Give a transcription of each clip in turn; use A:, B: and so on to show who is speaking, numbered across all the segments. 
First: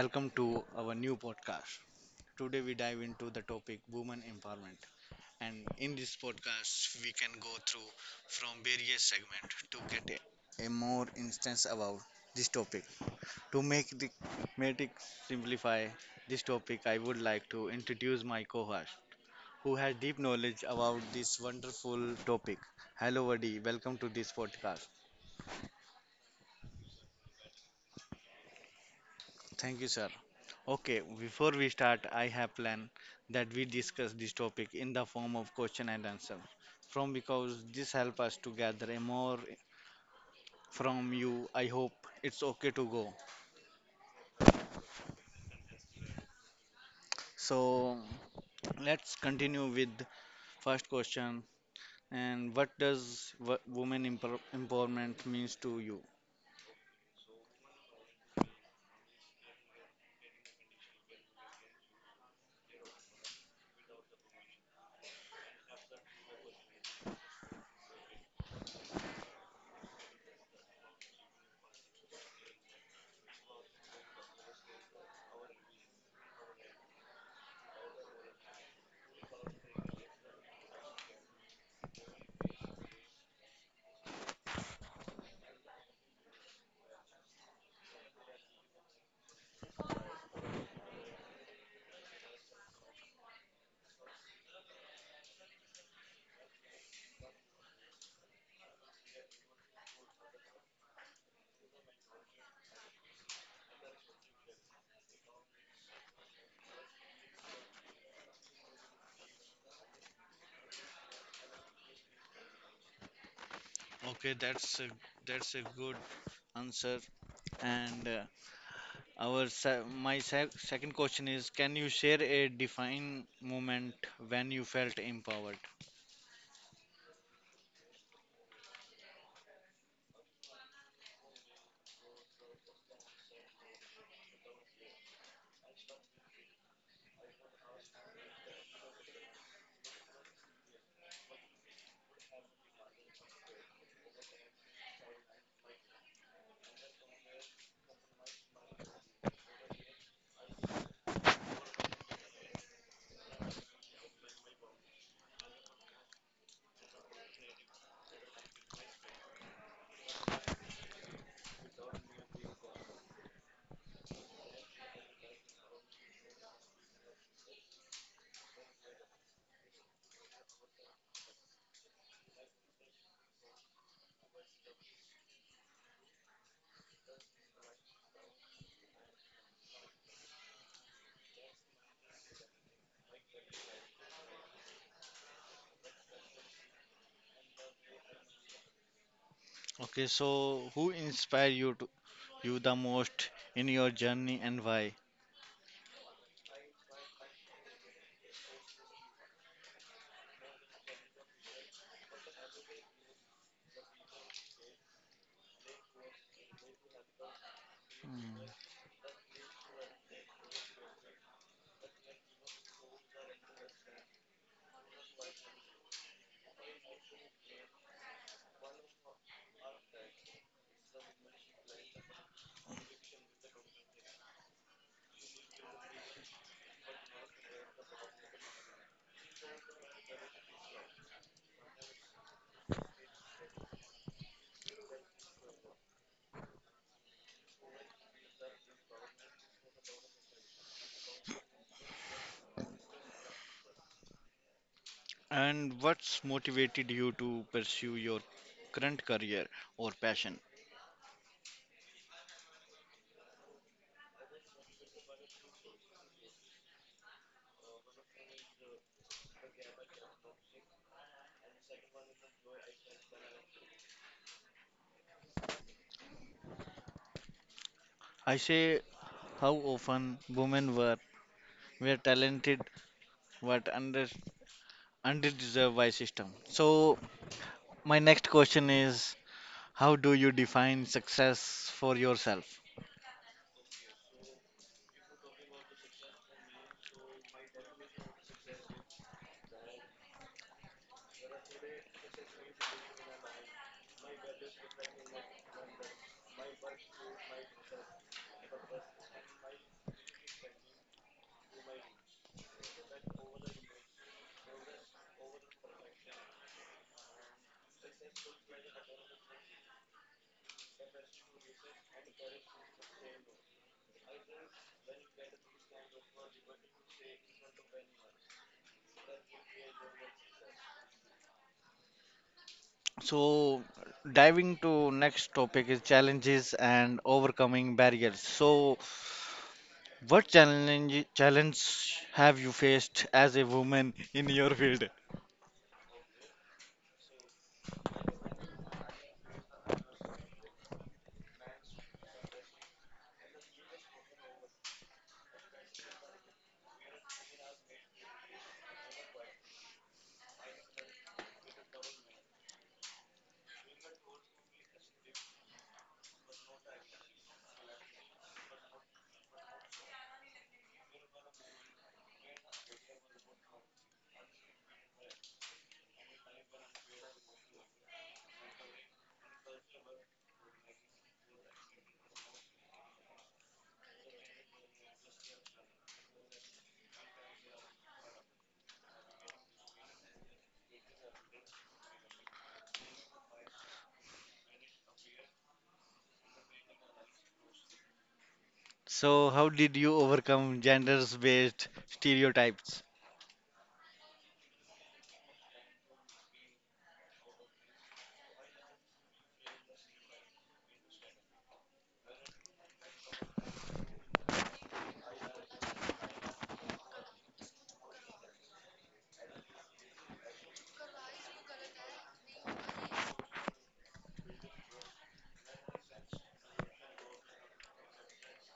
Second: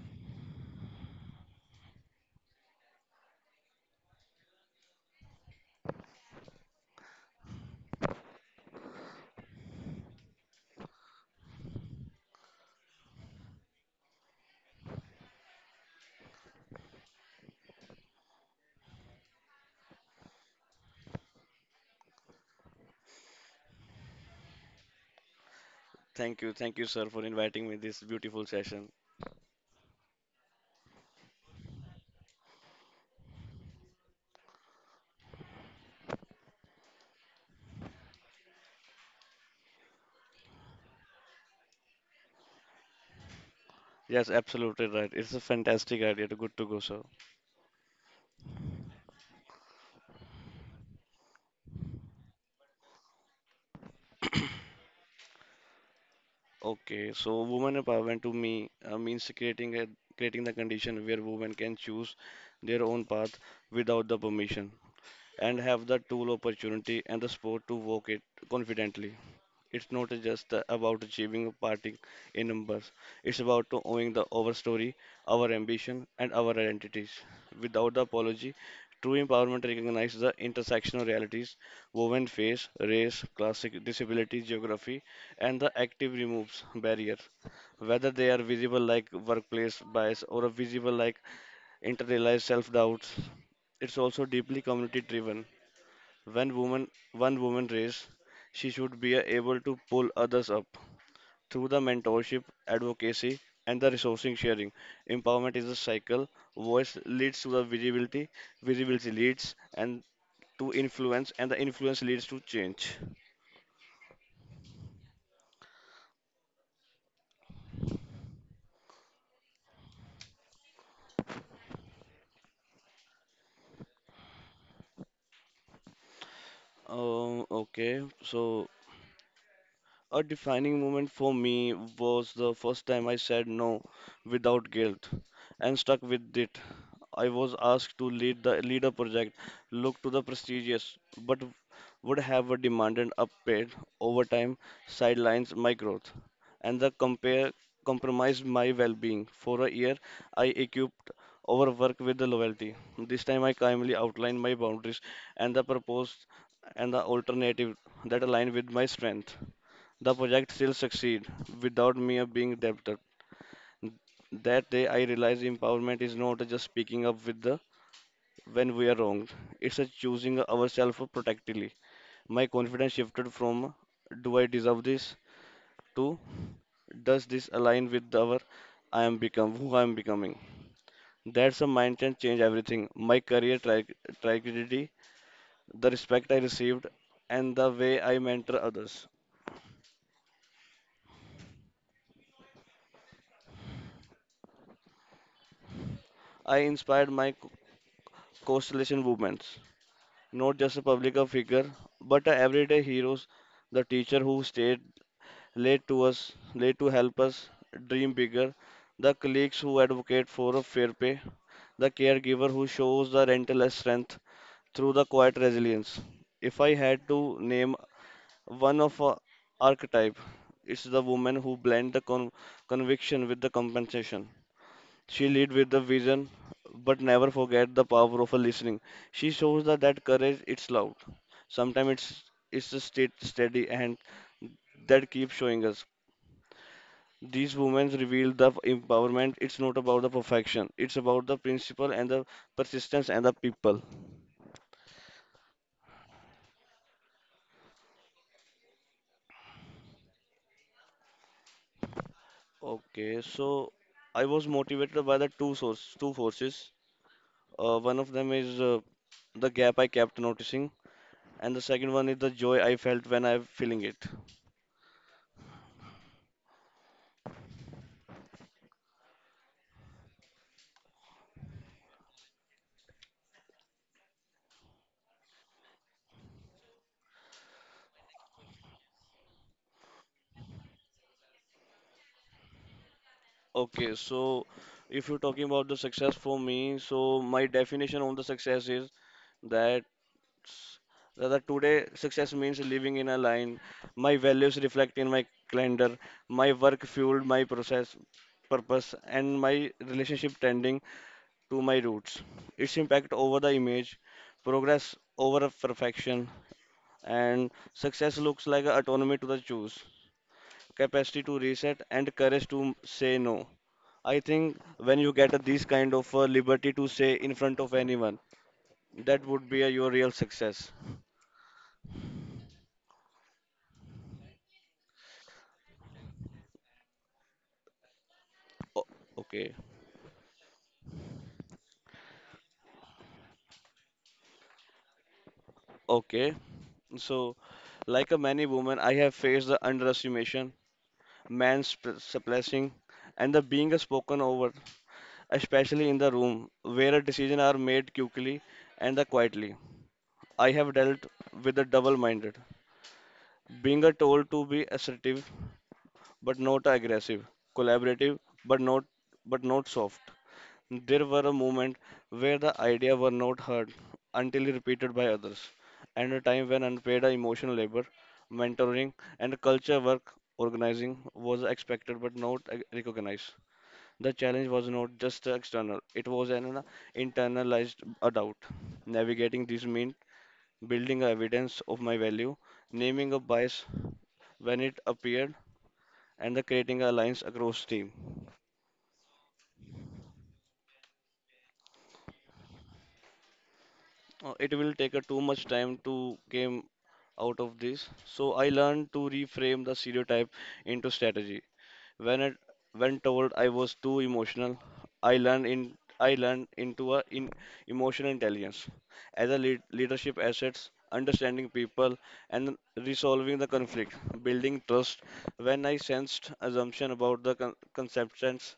A: Welcome to our new podcast. Today, we dive into the topic women empowerment. And in this podcast, we can go through from various segments to get a more instance about this topic. To make the make it simplify this topic, I would like to introduce my co-host who has deep knowledge about this wonderful topic. Hello, Vadi. Welcome to this podcast.
B: Thank you, sir, for inviting me this beautiful session.
A: Thank you, sir. Okay, before we start, I have planned that we discuss this topic in the form of question and answer from because this help us to gather a more from you. I hope it's okay to go.
B: Yes, absolutely right. It's a fantastic idea. To Good to go, sir.
A: So let's continue with first question and what does women empowerment means to you?
B: Okay, so women empowerment to me means creating a creating the condition where women can choose their own path without the permission and have the tool, opportunity, and the support to walk it confidently. It's not just the- about achieving a party in numbers. It's about to owning the our story, our ambition, and our identities. Without the apology, true empowerment recognizes the intersectional realities women face, race, class, disability, geography, and the active removes barriers, whether they are visible like workplace bias or visible like internalized self-doubts. It's also deeply community driven. When woman one woman race, she should be able to pull others up. Through the mentorship, advocacy, and the resourcing sharing, empowerment is a cycle. Voice leads to the visibility, visibility leads and to influence, and the influence leads to change.
A: Okay, that's a good answer, and our my second question is, can you share a define moment when you felt empowered?
B: Okay, so a defining moment for me was the first time I said no without guilt and stuck with it. I was asked to lead a project, look to the prestigious, but would have a demanded upgrade overtime, sidelines my growth, and the compare compromised my well-being. For a year, I equipped overwork with the loyalty. This time, I calmly outlined my boundaries and the proposed and the alternative that aligned with my strength. The project still succeed without me being debtor. That day I realized empowerment is not just speaking up with the when we are wrong. It's a choosing ourselves protectively. My confidence shifted from do I deserve this to does this align with our I am become who I am becoming. That's a mindset change everything. My trajectory, the respect I received, and the way I mentor others.
A: Okay, so who inspired you to, you the most in your journey and why?
B: I inspired my co- constellation movements. Not just a public figure, but a everyday heroes. The teacher who stayed late to us, late to help us dream
A: Mm.
B: bigger. The colleagues who advocate for a fair pay. The caregiver who shows the rental as strength through the quiet resilience. If I had to name one of a archetype, it's the woman who blend the conviction with the compensation. She lead with the vision, but never forget the power of a listening. She shows that courage it's loud. Sometimes it's a state steady and that keeps showing us. These women reveal the empowerment. It's not about the perfection. It's about the principle and the persistence and the people.
A: And what's motivated you to pursue your current career or passion?
B: Okay, so I was motivated by the two forces. One of them is the gap I kept noticing, and the second one is the joy I felt when I feeling it.
A: I say how often women were talented but underdeserved by system. So my next question is, how do you define success for yourself?
B: Okay, so if you're talking about the success for me, so my definition on the success is that s- that today success means living in a line, my values reflect in my calendar, my work fueled my process purpose, and my relationship tending to my roots. Its impact over the image, progress over a perfection, and success looks like a autonomy to the choose, capacity to reset, and courage to say no. I think when you get a, this kind of liberty to say in front of anyone, that would be a, your real success.
A: So, diving to next topic is challenges and overcoming barriers. So,
B: O- okay,
A: what challenge have you faced as a woman in your field?
B: okay. So, like a many women, I have faced the underestimation, suppressing, and the being spoken over, especially in the room where a decision are made quickly and the quietly. I have dealt with the double-minded, being a told to be assertive but not aggressive, collaborative but not but not soft. There were a moment where the idea were not heard until repeated by others, and a time when unpaid emotional labor, mentoring, and culture work organizing was expected but not ac- recognized. The challenge was not just external; it was an internalized doubt. Navigating this meant building evidence of my value, naming a bias when it appeared, and the creating alliance across team.
A: So, how did you overcome genders-based stereotypes?
B: It will take a too much time to came out of this. So I learned to reframe the stereotype into strategy. When it when told I was too emotional, I learned in I learned into a in emotional intelligence as a leadership assets, understanding people and resolving the conflict, building trust. When I sensed assumption about the conceptions,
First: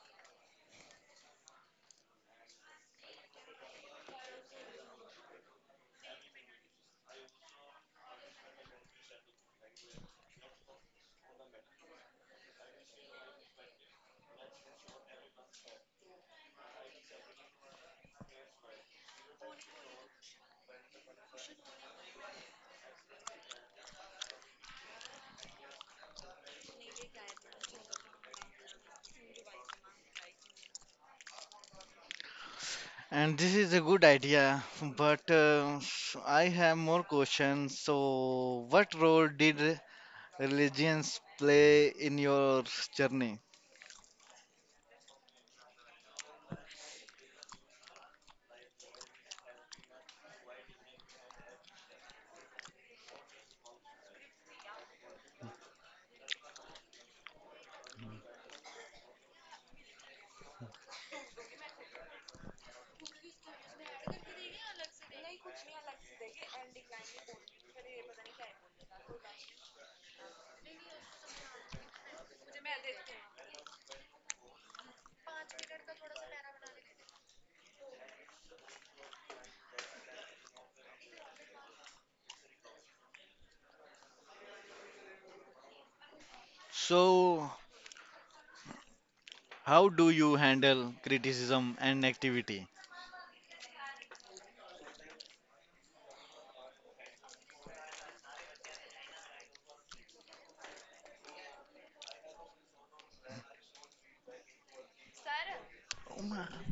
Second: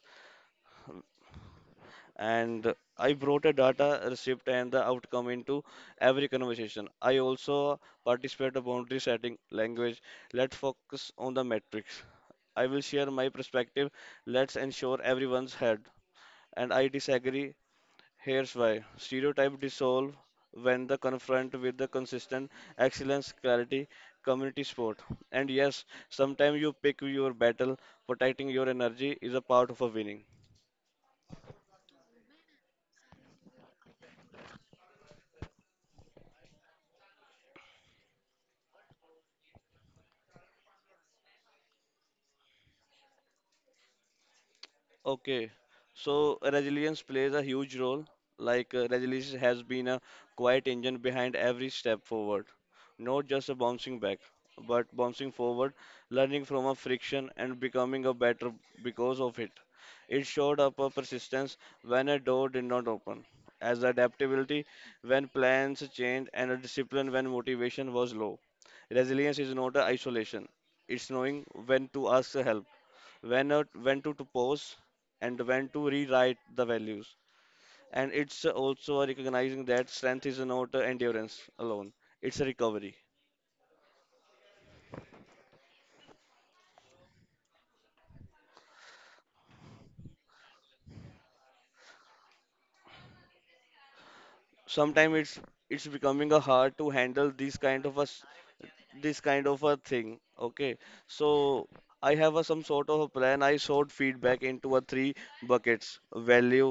B: and I brought a data receipt and the outcome into every conversation. I also participate in boundary setting language. Let's focus on the metrics. I will share my perspective. Let's ensure everyone's heard. And I disagree. Here's why. Stereotype dissolve when the confront with the consistent excellence clarity community sport. And yes, sometimes you pick your battle. Protecting your energy is a part of a winning.
A: And this is a good idea, but I have more questions. So, what role did religions play in your journey?
B: Okay, so resilience plays a huge role. Like resilience has been a quiet engine behind every step forward, not just a bouncing back, but bouncing forward, learning from a friction and becoming a better because of it. It showed up a persistence when a door did not open, as adaptability when plans changed, and a discipline when motivation was low. Resilience is not a isolation; it's knowing when to ask for help when not- when to pause and when to rewrite the values and it's also recognizing that strength is not endurance alone it's a recovery.
A: So, how do you handle criticism and activity?
B: Sometimes it's becoming a hard to handle this kind of a thing. Okay, so I have a some sort of a plan. I sort feedback into a three buckets value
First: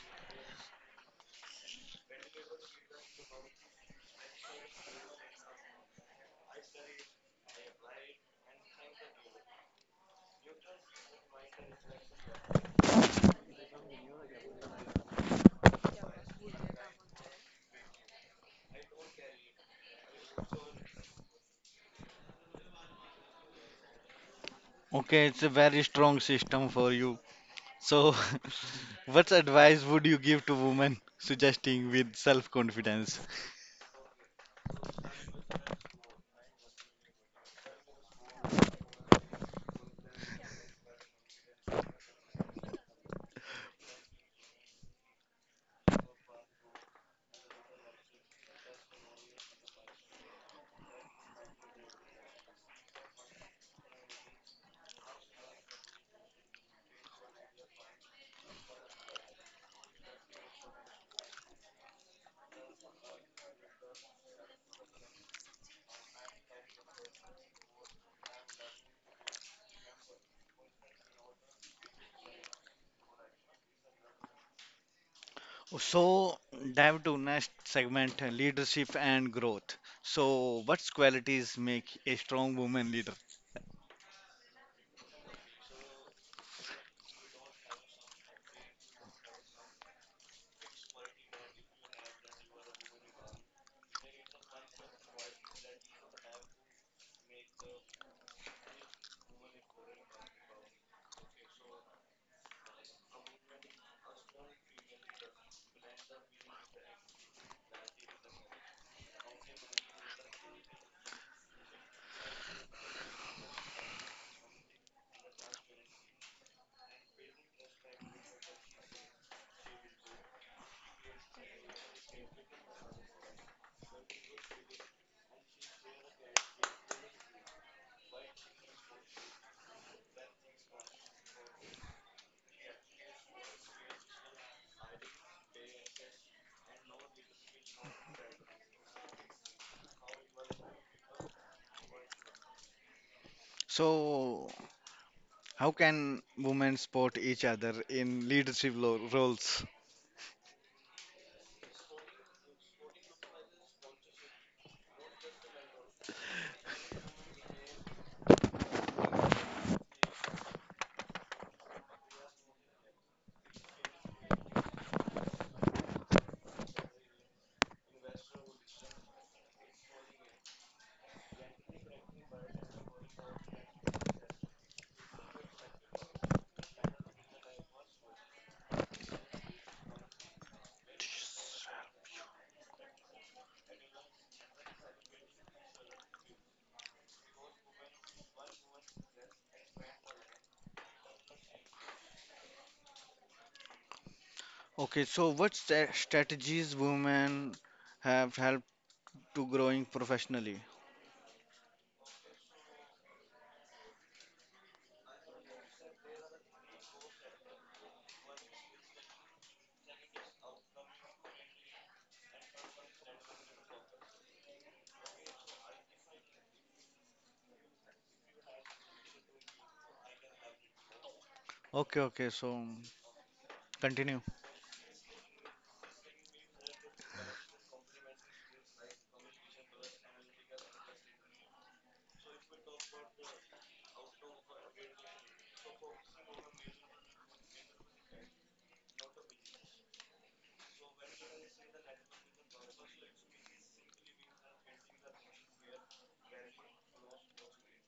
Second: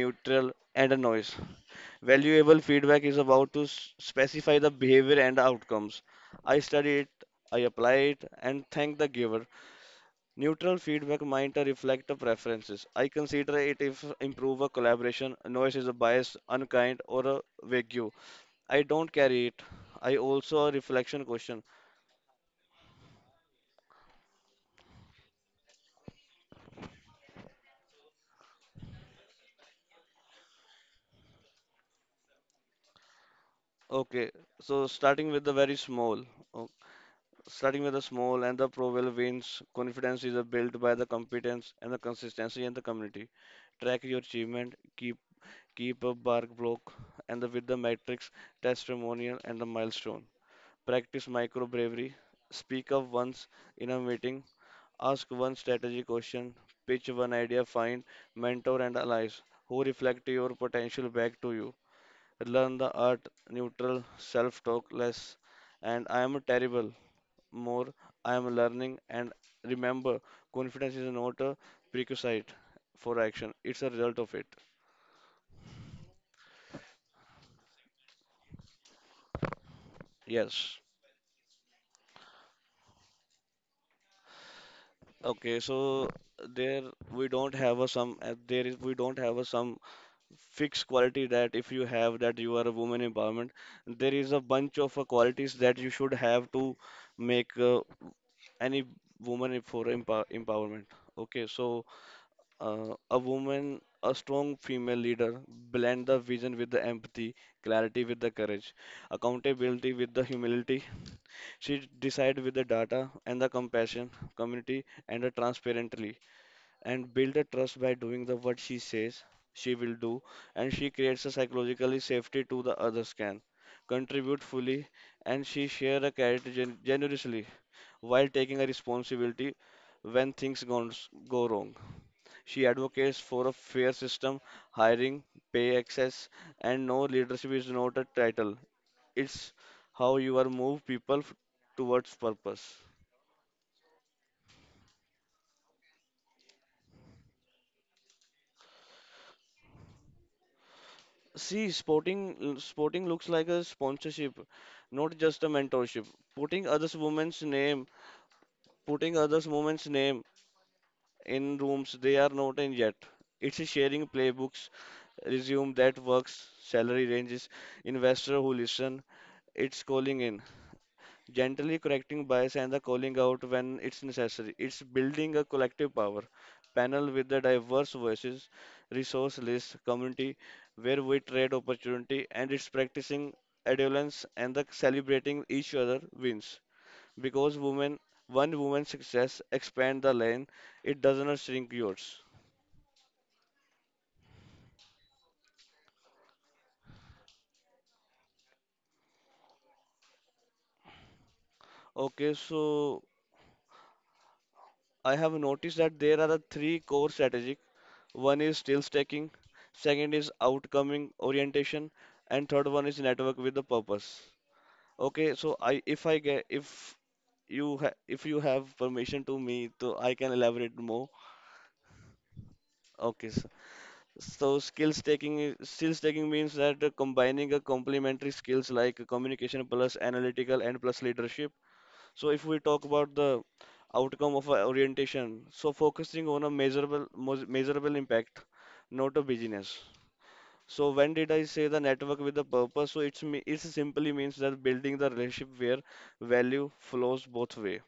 B: neutral and a noise. Valuable feedback is specify the behavior and outcomes. I study it, I apply it and thank the giver. Neutral feedback might reflect the preferences. I consider it if improve a collaboration, noise is a bias, unkind, or a vague. I don't carry it. I also a reflection question.
A: Okay, it's a very strong system for you. So, what advice would you give to women suggesting with self-confidence?
B: Okay, so starting with the very small, o- starting with the small and the probable wins, confidence is a built by the competence and the consistency in the community. Track your achievement, keep a bar block, and the, with the metrics, testimonial, and the milestone. Practice micro bravery. Speak up once in a meeting. Ask one strategy question. Pitch one idea. Find mentor and allies who reflect your potential back to you. Learn the art neutral self talk less. And I am terrible. More I am learning. And remember, confidence is not a prerequisite for action, it's a result of it.
A: So, dive to next segment, leadership and growth. So,
B: Yes.
A: what qualities make a strong woman leader?
B: Okay, so there we don't have a sum fixed quality that if you have that you are a woman empowerment. There is a bunch of qualities that you should have to make any woman for empowerment. Okay, so uh, a woman a strong female leader blend the vision with the empathy, clarity with the courage, accountability with the humility. She decide with the data and the compassion, community and the transparently, and build a trust by doing the what she says she will do. And she creates a psychologically safety to the others can contribute fully, and she share a generously while taking a responsibility when go wrong. She advocates for a fair system, hiring, pay access. And no, leadership is not a title, it's how you are move people f- towards purpose.
A: So, how can women support each other in leadership roles?
B: See, sporting looks like a sponsorship, not just a mentorship. Putting others' women's name, Putting others' women's name in rooms they are not in yet. It's a sharing playbooks, resume that works, salary ranges, investor who listen. It's calling in gently correcting bias and the calling out when it's necessary. It's building a collective power panel with the diverse voices, resource list, community where we trade opportunity, and it's practicing adolescence and the celebrating each other wins. Because women, one woman's success expand the lane, it does not shrink yours.
A: Okay, so what strategies women have helped to growing professionally?
B: Okay, so I have noticed that there are the three core strategies. One is skill stacking, second is outcoming orientation, and third one is network with the purpose. Okay, so I if I get if you ha if you have permission to me, so I can elaborate more.
A: Okay, okay. So
B: Okay, so,
A: continue.
B: so skills taking means that combining a complementary skills like communication plus analytical and plus leadership. So if we talk about the outcome of a orientation, so focusing on a measurable impact, not a business. So when did I say the network with the purpose? So it's me it simply means that building the relationship where value flows both way.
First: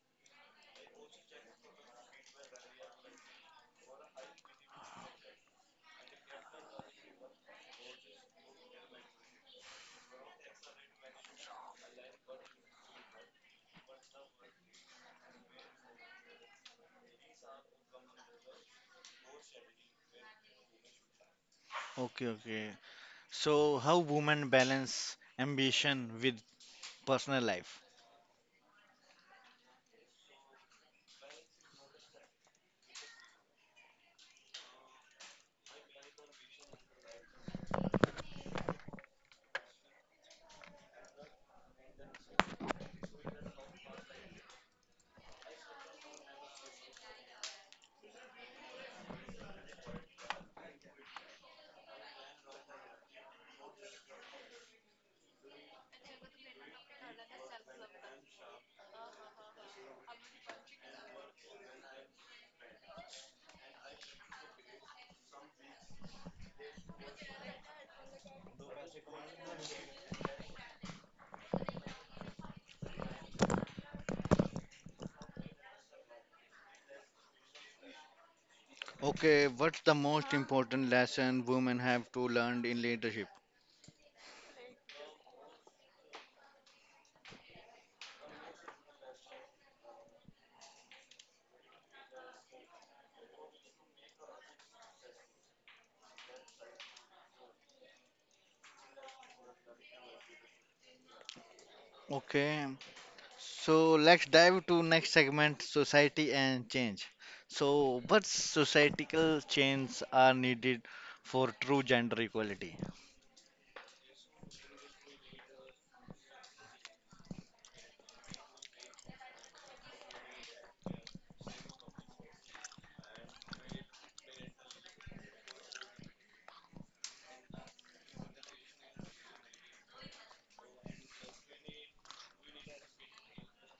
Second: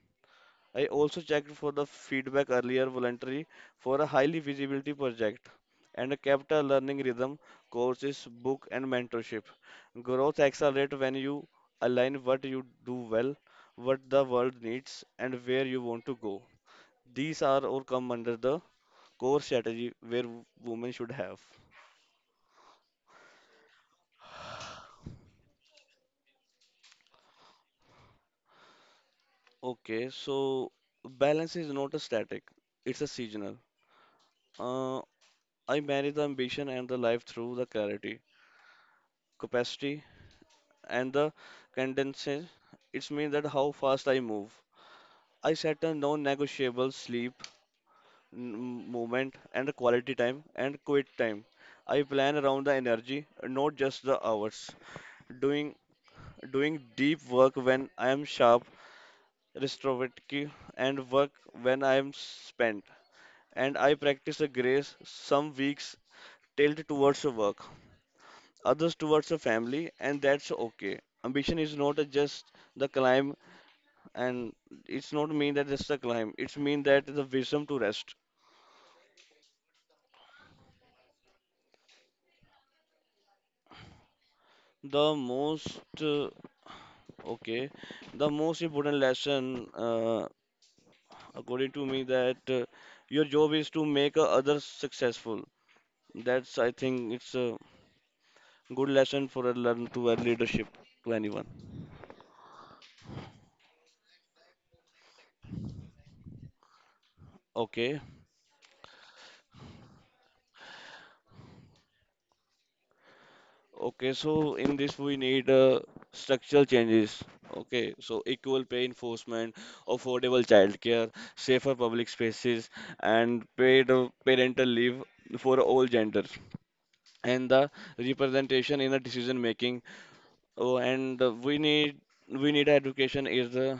B: I also checked for the feedback earlier voluntary for a highly visibility project and a capital learning rhythm courses, book and mentorship. Growth accelerate when you align what you do well, what the world needs and where you want to go. These are all come under the core strategy where women should have.
A: Okay, okay. So how women balance ambition with personal life?
B: Okay, so balance is not a static, it's a seasonal. Uh, I marry the ambition and the life through the clarity, capacity, and the condenses. It's mean that how fast I move. I set a non-negotiable sleep, movement, and the quality time and quit time. I plan around the energy, not just the hours. Doing doing deep work when I am sharp, restorative, and work when I am spent. And I practice a grace some weeks tilted towards the work, others towards the family, and that's okay. Ambition is not a just the climb, and it's not mean that it's the climb. It's mean that the wisdom to rest.
A: Okay, what's the most important lesson women have to learn in leadership?
B: The most uh, okay, the most important lesson, according to me, that your job is to make others successful. That's I think it's a good lesson for a learn to a leadership to anyone.
A: Okay, so let's dive to next segment, society and change.
B: Okay,
A: So what societal changes are needed for true gender equality?
B: okay, so in this we need structural changes. Okay, so equal pay enforcement, affordable childcare, safer public spaces, and paid parental leave for all genders, and the representation in the decision making. Oh, and uh, we need education is the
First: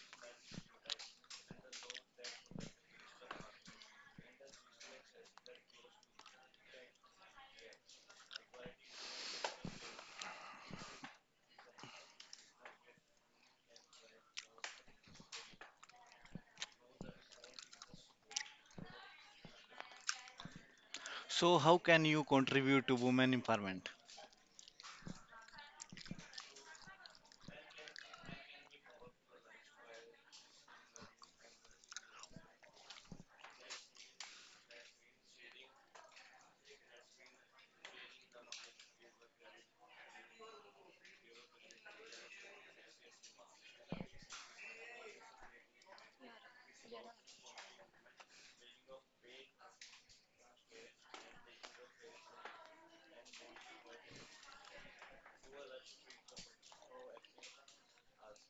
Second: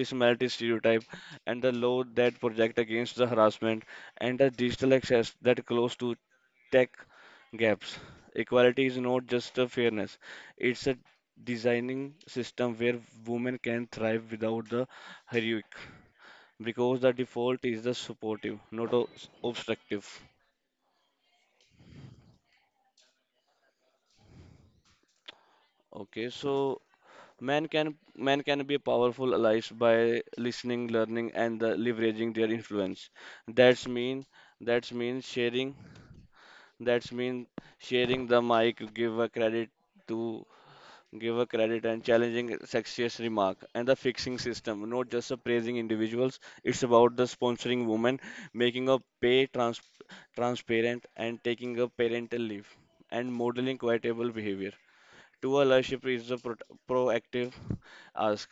B: this malty stereotype and the law that project against the harassment and the digital access that close to tech gaps. Equality is not just a fairness, it's a designing system where women can thrive without the heroic because the default is the supportive, not obstructive.
A: So how can you contribute to women empowerment?
B: Okay, so men can be powerful allies by listening, learning, and the leveraging their influence. That's mean that's mean sharing. That's mean sharing the mic. To give a credit and challenging sexist remark and the fixing system, not just a praising individuals. It's about the sponsoring women, making a pay transparent and taking a parental leave and modeling quietable behavior to a leadership is a proactive ask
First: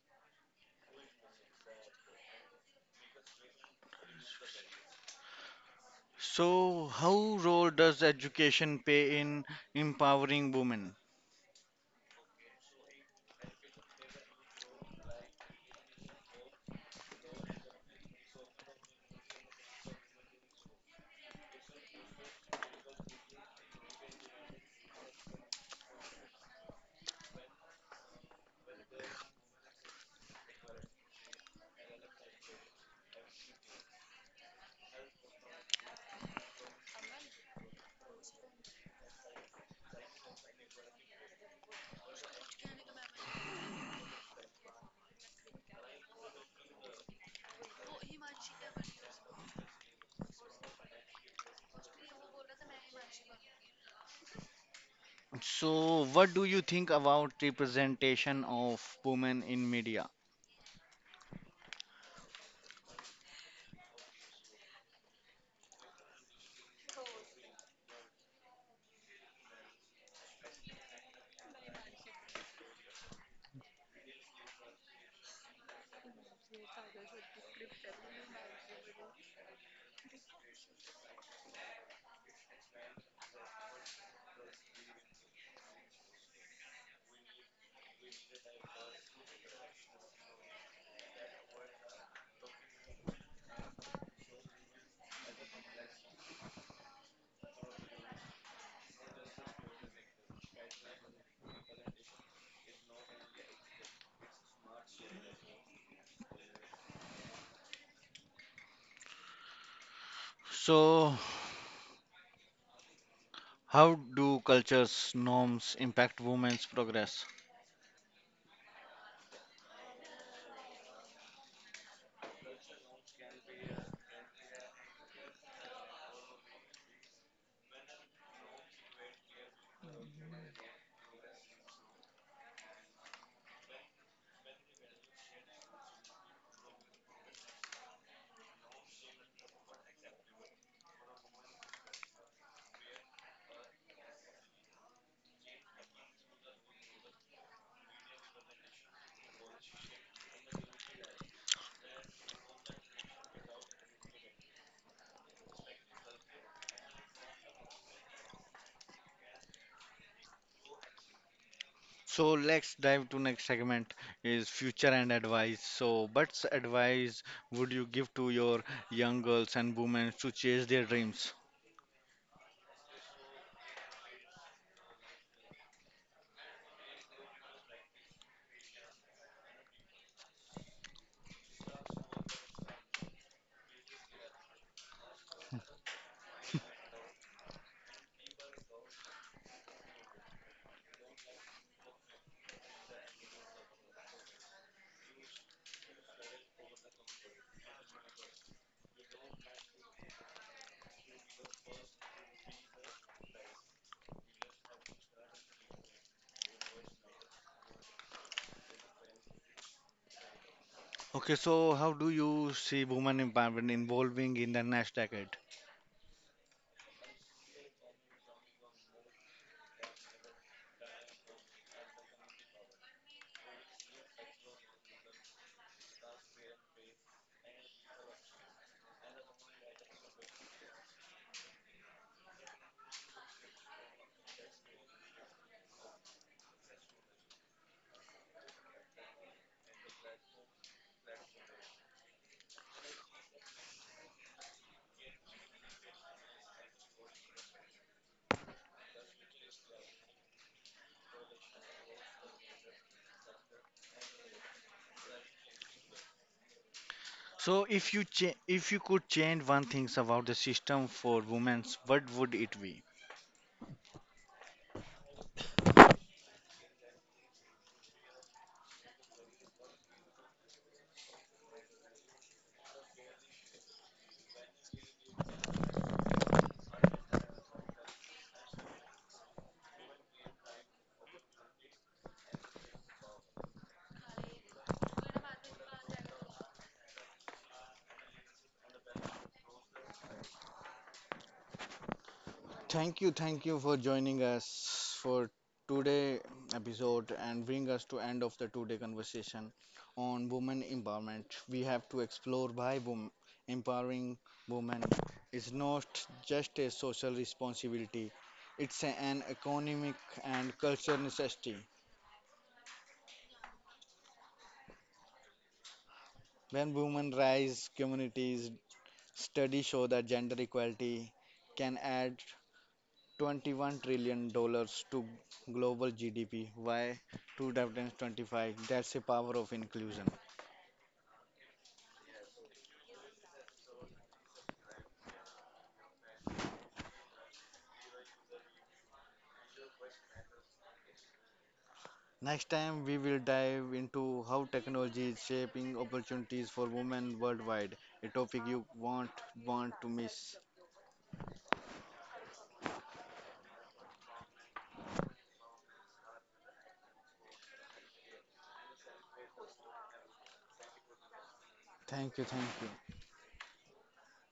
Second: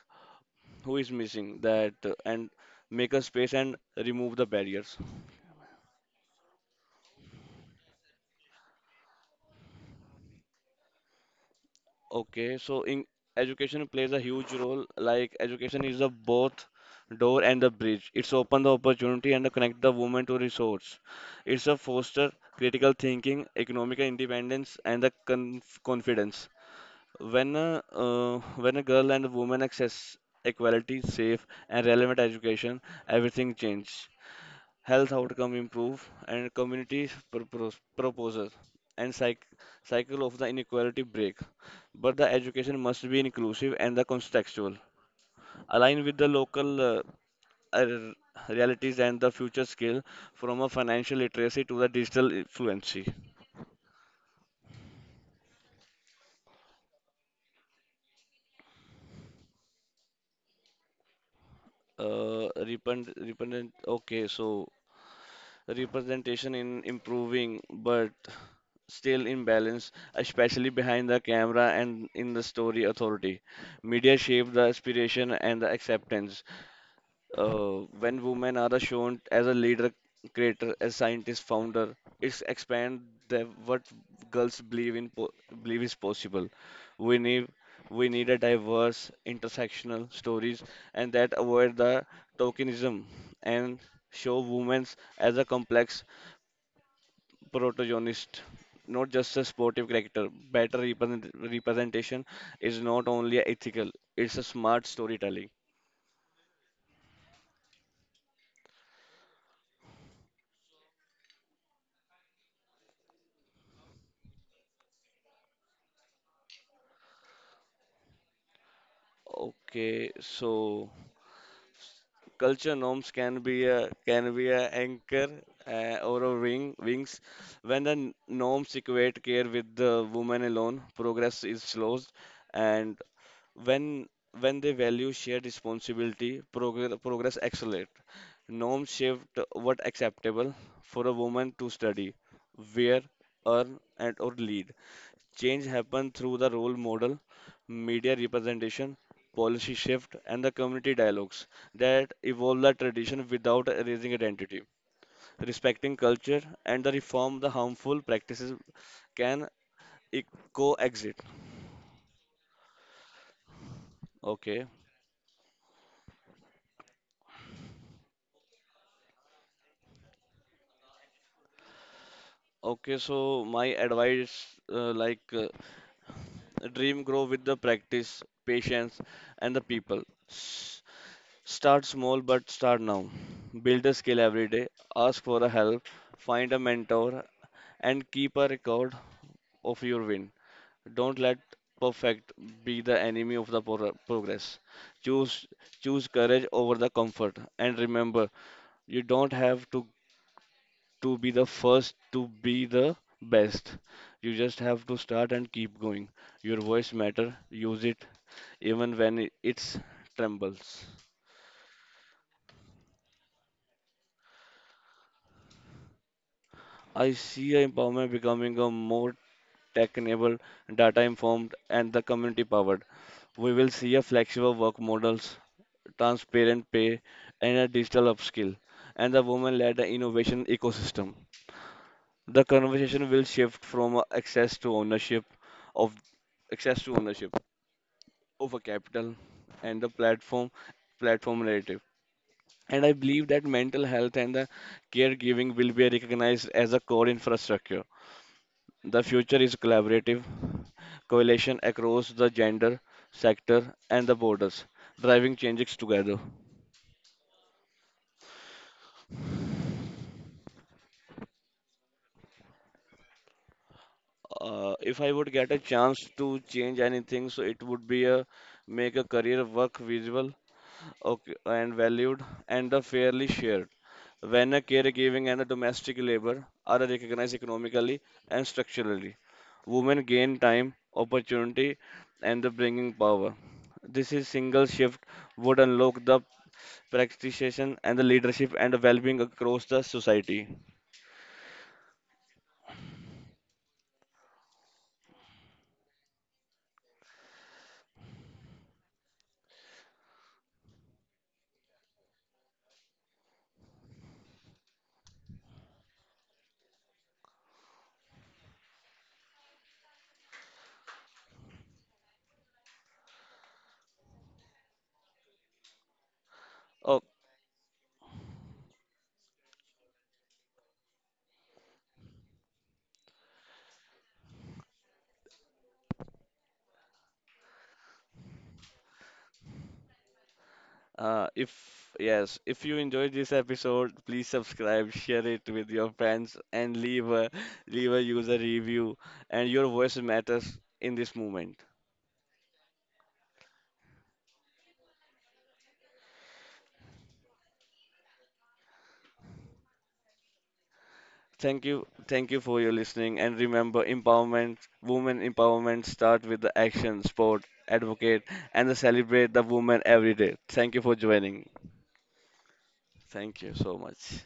B: who is missing that and make a space and remove the barriers.
A: So, how role does education play in empowering women?
B: Okay, so in education plays a huge role. Like education is the both door and the bridge. It's open the opportunity and connect the woman to resource. It's a foster critical thinking, economic independence, and the confidence. When a, uh, when a girl and a woman access equality, safe and relevant education, everything changes. Health outcome improve, and community proposals and cycle of the inequality break. But the education must be inclusive and the contextual, align with the local uh, realities and the future skill from a financial literacy to the digital fluency.
A: So, what do you think about representation of women in media?
B: So representation in improving but still imbalance, especially behind the camera and in the story authority. Media shape the aspiration and the acceptance when women are shown as a leader, creator, as scientist, founder, it's expand the what girls believe is possible. We need we need a diverse intersectional stories and that avoid the tokenism and show women as a complex protagonist, not just a sportive character. Better representation is not only ethical, it's a smart storytelling.
A: So, how do cultures norms impact women's progress?
B: Okay, so culture norms can be a anchor or a wing wings. When the norms equate care with the woman alone, progress is slowed. And when when they value shared responsibility, progress accelerate. Norms shift what acceptable for a woman to study, wear, earn and or lead. Change happened through the role model, media representation, policy shift, and the community dialogues that evolve the tradition without erasing identity. Respecting culture and the reform the harmful practices can e- coexist.
A: So let's dive to next segment is
B: Okay.
A: future and advice. So, what's advice would you give to your young girls and women to chase their dreams?
B: Okay, so my advice dream grow with the practice, patience, and the people. S- Start small, but start now. Build a skill every day. Ask for a help. Find a mentor and keep a record of your win. Don't let perfect be the enemy of the progress. Choose choose courage over the comfort and remember you don't have to be the first to be the best. You just have to start and keep going. Your voice matter, use it even when it it's trembles.
A: Okay, so how do you see women empowerment evolving in the next decade?
B: I see a empowerment becoming a more tech-enabled, data-informed, and the community-powered. We will see a flexible work models, transparent pay, and a digital upskill, and the woman led innovation ecosystem. The conversation will shift from access to ownership of access to ownership over capital and the platform narrative. And I believe that mental health and the caregiving will be recognized as a core infrastructure. The future is collaborative, coalition across the gender, sector, and the borders, driving changes together.
A: So, if you could change one thing about the system for women, what would it be?
B: If I would get a chance to change anything, so it would be a make a career work visible, okay, and valued, and a fairly shared. When a caregiving and a domestic labor are recognized economically and structurally, women gain time, opportunity, and the bringing power. This is single shift would unlock the practitioner and the leadership and the well-being across the society.
A: Thank you for joining us for today episode and bring us to end of the today conversation on women empowerment. We have to explore why women empowering women is not just a social responsibility; it's an economic and cultural necessity. When
B: Oh.
A: women rise, communities studies show that gender equality can add 21 dollars to global GDP by 2025. That's the power of inclusion.
B: Uh, if yes, if you enjoyed this episode, please subscribe, share it with your friends, and leave a user review. And your voice matters in this movement.
A: Next time we will dive into how technology is shaping opportunities for women worldwide, a topic you won't want to miss.
B: Thank you for your listening. And remember, empowerment, women empowerment, start with the action, sport, advocate, and the celebrate the woman every day. Thank you for joining.
A: Thank you, thank you.
B: Thank you so much.